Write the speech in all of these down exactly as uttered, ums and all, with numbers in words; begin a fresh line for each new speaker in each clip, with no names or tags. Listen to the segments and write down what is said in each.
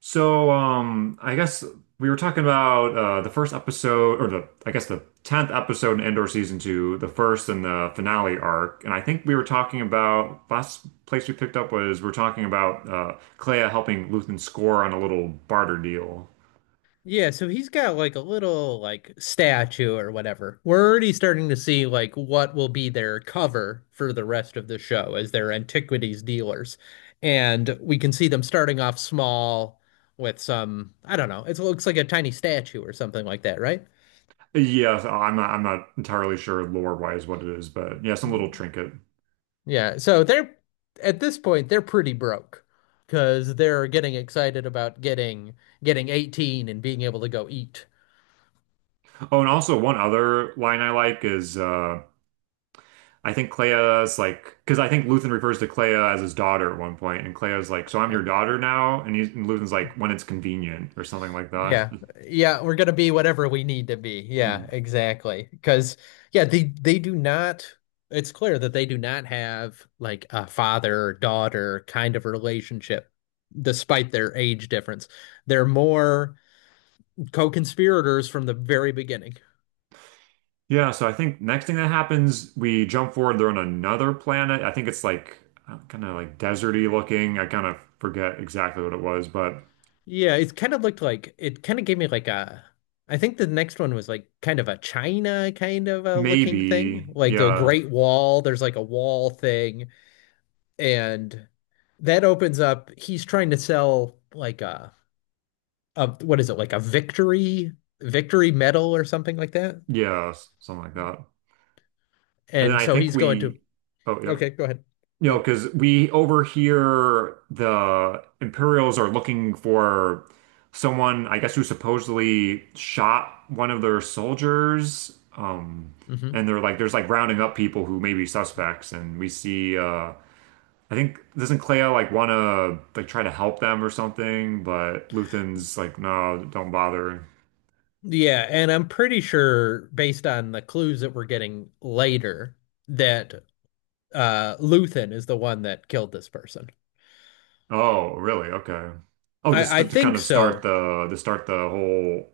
So, um, I guess we were talking about uh, the first episode, or the I guess the tenth episode in Endor season two, the first and the finale arc. And I think we were talking about last place we picked up was we were talking about uh, Clea helping Luthen score on a little barter deal.
Yeah, so he's got like a little like statue or whatever. We're already starting to see like what will be their cover for the rest of the show as their antiquities dealers. And we can see them starting off small with some, I don't know, it looks like a tiny statue or something like that, right?
Yes, I'm not I'm not entirely sure lore wise what it is, but yeah, some little
Mhm.
trinket.
Yeah, so they're at this point they're pretty broke because they're getting excited about getting getting eighteen and being able to go eat.
Oh, and also one other line I like is uh, I think Clea's like, because I think Luthen refers to Clea as his daughter at one point, and Clea's like, "So I'm
uh,
your daughter now," and, he's, and Luthen's like, "When it's convenient" or something like that.
Yeah. Yeah, we're gonna be whatever we need to be. Yeah,
Mhm.
exactly. Because yeah, they they do not it's clear that they do not have like a father daughter kind of relationship despite their age difference. They're more co-conspirators from the very beginning.
Yeah, so I think next thing that happens, we jump forward. They're on another planet. I think it's like kind of like deserty looking. I kind of forget exactly what it was, but
Yeah, it kind of looked like it kind of gave me like a I think the next one was like kind of a China kind of a looking thing,
maybe
like a
yeah,
Great Wall. There's like a wall thing and that opens up he's trying to sell like a, a what is it like a victory victory medal or something like that
yeah, s- something like that. And then
and
I
so
think
he's going to
we, oh yeah,
okay go ahead
You know,
no.
because we over here, the Imperials are looking for someone, I guess, who supposedly shot one of their soldiers. Um,
Hmm.
and they're like, there's like rounding up people who may be suspects. And we see, uh, I think, doesn't Clea like want to like try to help them or something? But Luthen's like, no, don't bother.
Yeah, and I'm pretty sure based on the clues that we're getting later that uh Luthen is the one that killed this person.
Oh, really? Okay. Oh, just
I i
to, to kind
think
of start
so.
the, to start the whole,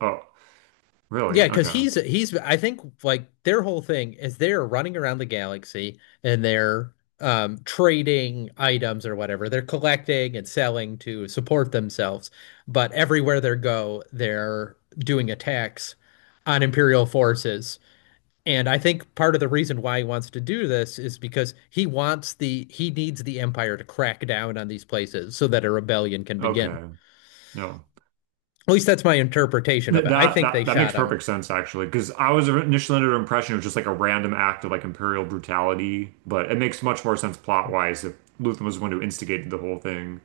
oh, really?
Yeah, because
Okay.
he's he's I think like their whole thing is they're running around the galaxy and they're um trading items or whatever. They're collecting and selling to support themselves, but everywhere they go, they're doing attacks on Imperial forces. And I think part of the reason why he wants to do this is because he wants the he needs the Empire to crack down on these places so that a rebellion can begin.
Okay. No.
At least that's my interpretation of
Th-
it. I
That
think they
that that makes
shot him.
perfect sense actually, because I was initially under the impression it was just like a random act of like imperial brutality, but it makes much more sense plot wise if Luthen was the one who instigated the whole thing.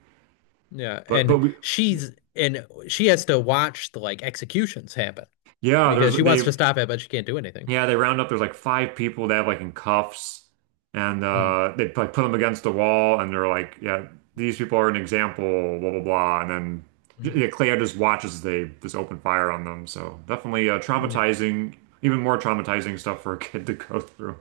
Yeah,
But but
and
we,
she's and she has to watch the like executions happen
yeah, there's
because she wants to
they
stop it, but she can't do anything.
yeah they round up there's like five people they have like in cuffs, and
Mm.
uh, they like put them against the wall, and they're like yeah these people are an example blah blah blah, and then yeah,
Mm.
yeah, Claire just watches as they just open fire on them. So definitely uh,
Yeah.
traumatizing, even more traumatizing stuff for a kid to go through.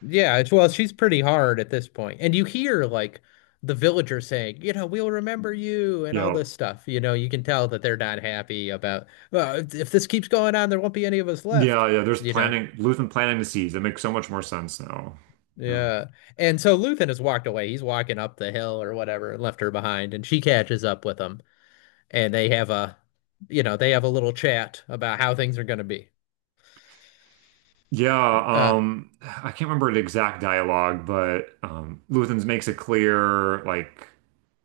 Yeah, it's well, she's pretty hard at this point. And you hear like the villagers saying, you know, we'll remember you and all
Yeah.
this stuff. You know, you can tell that they're not happy about, well, if, if this keeps going on, there won't be any of us left,
Yeah, yeah. There's
you know.
planting Luthen planting the seeds. That makes so much more sense now. Yeah.
Yeah. And so Luthen has walked away. He's walking up the hill or whatever and left her behind, and she catches up with him. And they have a you know they have a little chat about how things are going to be.
Yeah,
uh
um, I can't remember the exact dialogue, but um Luthen's makes it clear, like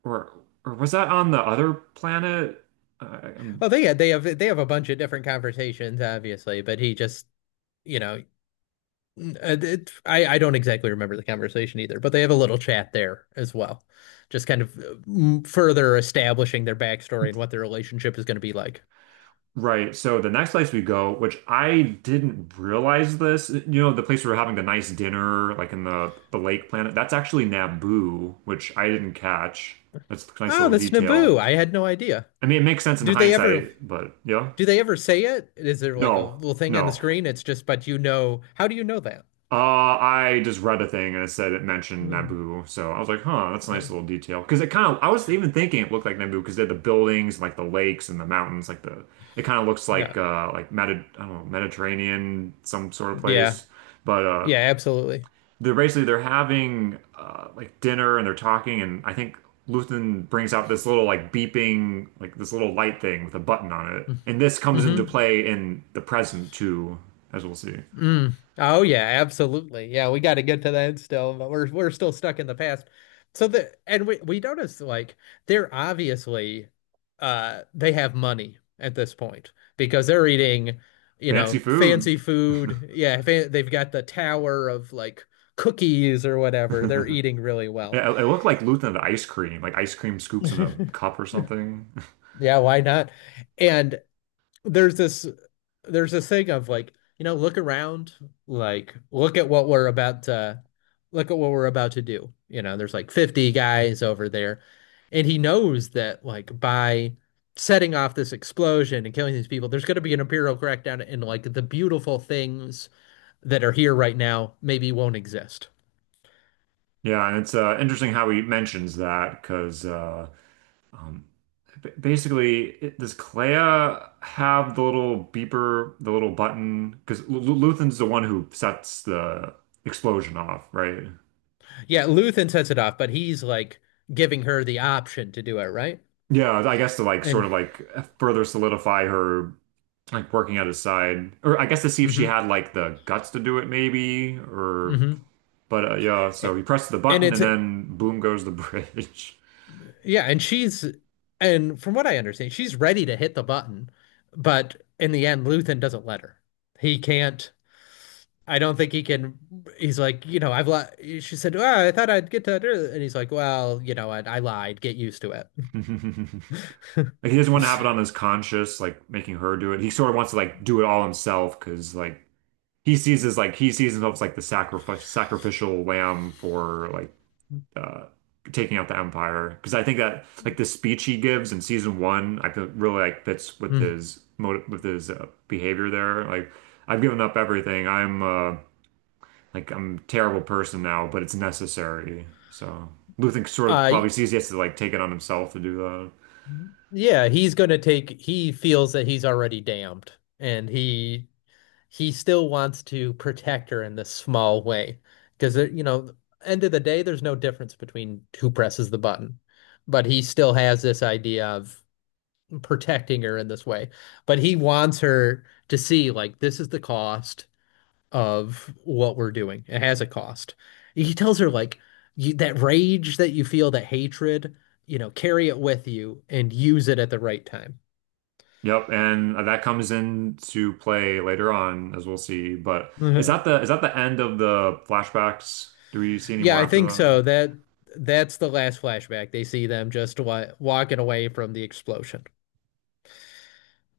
or or was that on the other planet? Uh, I'm
well they they have they have a bunch of different conversations obviously but he just you know uh, it, I I don't exactly remember the conversation either but they have a little chat there as well just kind of uh, further establishing their backstory and what their relationship is going to be like.
Right. So the next place we go, which I didn't realize this, you know, the place we were having the nice dinner, like in the the lake planet, that's actually Naboo, which I didn't catch. That's a nice
Oh,
little
that's
detail.
Naboo, I had no idea.
I mean, it makes sense in
Do they ever
hindsight, but yeah.
do they ever say it, is there like a
No,
little thing on the
no.
screen, it's just but you know how do you know that?
Uh, I just read a thing and it said it mentioned
Hmm.
Naboo, so I was like, huh, that's a
uh,
nice little detail. Because it kind of, I was even thinking it looked like Naboo because they had the buildings, like the lakes and the mountains, like the, it kind of looks
no.
like uh, like Medi I don't know, Mediterranean some sort of
Yeah.
place. But uh,
Yeah, absolutely.
they're basically they're having uh, like dinner and they're talking, and I think Luthen brings out this little like beeping like this little light thing with a button on it, and this comes into
Mm-hmm.
play in the present too, as we'll see.
Mm. Oh yeah, absolutely. Yeah, we got to get to that still, but we're we're still stuck in the past. So the and we we notice like they're obviously uh they have money at this point because they're eating, you
Fancy
know,
food.
fancy food. Yeah, fa they've got the tower of like cookies or whatever. They're
it,
eating really well.
it looked like Luthen had ice cream, like ice cream scoops in a cup or something.
Yeah, why not? And there's this there's this thing of like, you know, look around, like look at what we're about to look at what we're about to do. You know, there's like fifty guys over there, and he knows that like by setting off this explosion and killing these people, there's going to be an imperial crackdown, and like the beautiful things that are here right now maybe won't exist.
Yeah, and it's uh, interesting how he mentions that because. Uh, Um, b- Basically, it, does Clea have the little beeper, the little button? Because L L- Luthen's the one who sets the explosion off, right?
Yeah, Luthen sets it off, but he's like giving her the option to do it, right?
Yeah, I guess to like sort
And
of like further solidify her like working at his side, or I guess to see if she
mm-hmm,
had like the guts to do it, maybe. Or
mm-hmm.
but uh, yeah, so he presses the
And
button
it's
and then boom goes the bridge.
yeah, and she's and from what I understand, she's ready to hit the button, but in the end, Luthen doesn't let her. He can't. I don't think he can. He's like, you know, I've lied. She said, "Well, I thought I'd get to," do it." And he's like, "Well, you know, I, I lied. Get used to it."
Like he doesn't want to have it on his conscience, like making her do it. He sort of wants to like do it all himself because like he sees as like he sees himself as like the sacrifice sacrificial lamb for like uh taking out the empire because I think that like the speech he gives in season one I feel really like fits with
Mm.
his motive with his uh, behavior there like I've given up everything I'm uh like I'm a terrible person now but it's necessary so Luthen sort of
Uh,
probably sees he has to like take it on himself to do that.
yeah, he's gonna take. He feels that he's already damned, and he he still wants to protect her in this small way because you know, end of the day, there's no difference between who presses the button, but he still has this idea of protecting her in this way. But he wants her to see like this is the cost of what we're doing. It has a cost. He tells her like you, that rage that you feel, that hatred, you know, carry it with you and use it at the right time.
Yep, and that comes into play later on, as we'll see. But is that the is that the end of the flashbacks? Do we see any
Yeah,
more
I think
after
so. That that's the last flashback. They see them just wa walking away from the explosion.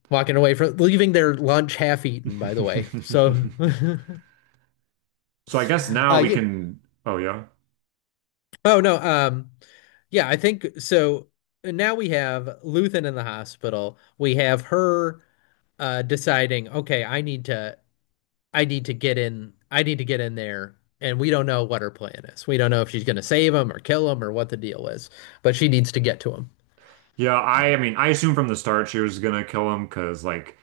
Walking away from leaving their lunch half eaten, by the way. So
that? So I guess now
uh
we
yeah.
can. Oh yeah,
Oh no, um yeah, I think so, now we have Luthen in the hospital. We have her uh deciding, okay, I need to I need to get in I need to get in there. And we don't know what her plan is. We don't know if she's gonna save him or kill him or what the deal is, but she needs to get to him.
yeah. I I mean, I assume from the start she was gonna kill him because like,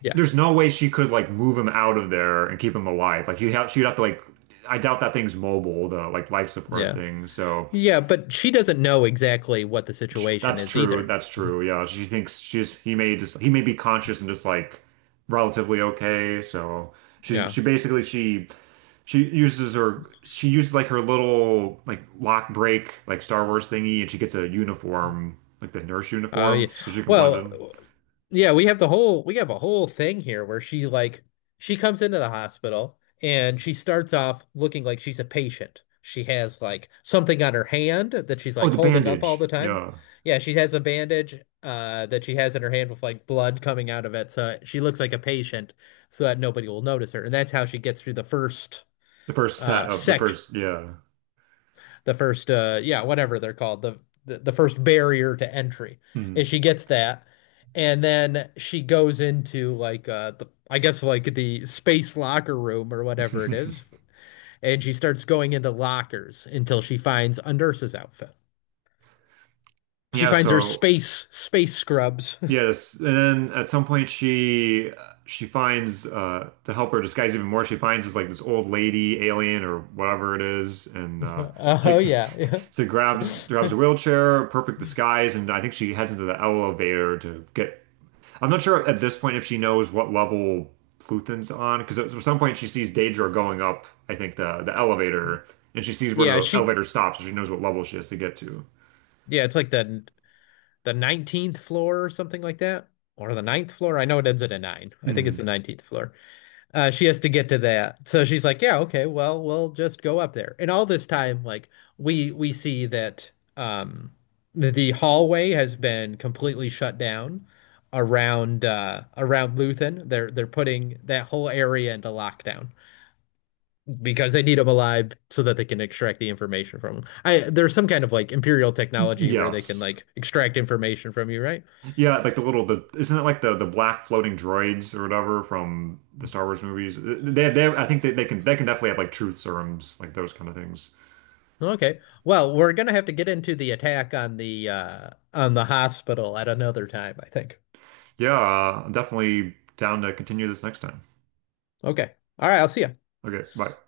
Yeah.
there's no way she could like move him out of there and keep him alive. Like he'd have she'd have to like. I doubt that thing's mobile, the like life support
Yeah.
thing. So
Yeah, but she doesn't know exactly what the situation
that's
is
true.
either.
That's true. Yeah, she thinks she's he may just he may be conscious and just like relatively okay. So she
Yeah.
she basically she she uses her she uses like her little like lock break like Star Wars thingy and she gets a uniform like the nurse
Oh, yeah.
uniform so she can blend
Well,
in.
yeah, we have the whole we have a whole thing here where she like she comes into the hospital and she starts off looking like she's a patient. She has like something on her hand that she's
Oh,
like
the
holding up all the
bandage.
time.
Yeah,
Yeah, she has a bandage uh that she has in her hand with like blood coming out of it, so she looks like a patient so that nobody will notice her. And that's how she gets through the first
the first set
uh
of the
sec
first. Yeah.
the first uh yeah whatever they're called the, the the first barrier to entry and
Hmm.
she gets that and then she goes into like uh the, I guess like the space locker room or whatever it is and she starts going into lockers until she finds a nurse's outfit, she
Yeah.
finds her
So
space space scrubs.
yes, and then at some point she she finds uh to help her disguise even more, she finds this like this old lady alien or whatever it is, and uh
Oh
takes
yeah.
so grabs grabs a wheelchair, perfect disguise, and I think she heads into the elevator to get. I'm not sure at this point if she knows what level Pluton's on, because at some point she sees Daedra going up, I think the the elevator, and she sees where
Yeah
the
she,
elevator stops, so she knows what level she has to get to.
yeah it's like the the nineteenth floor or something like that or the ninth floor, I know it ends at a nine I think it's
Mhm.
the nineteenth floor. Uh, she has to get to that. So she's like, yeah, okay, well, we'll just go up there. And all this time, like we we see that um the, the hallway has been completely shut down around uh around Luthen. They're they're putting that whole area into lockdown because they need him alive so that they can extract the information from him. I there's some kind of like imperial technology where they can
Yes.
like extract information from you, right?
Yeah, like the little the isn't it like the the black floating droids or whatever from the Star Wars movies? Uh, They they I think they, they can they can definitely have like truth serums like those kind of things.
Okay. Well, we're gonna have to get into the attack on the uh on the hospital at another time, I think.
Yeah, uh, I'm definitely down to continue this next time.
Okay. All right, I'll see you.
Okay, bye.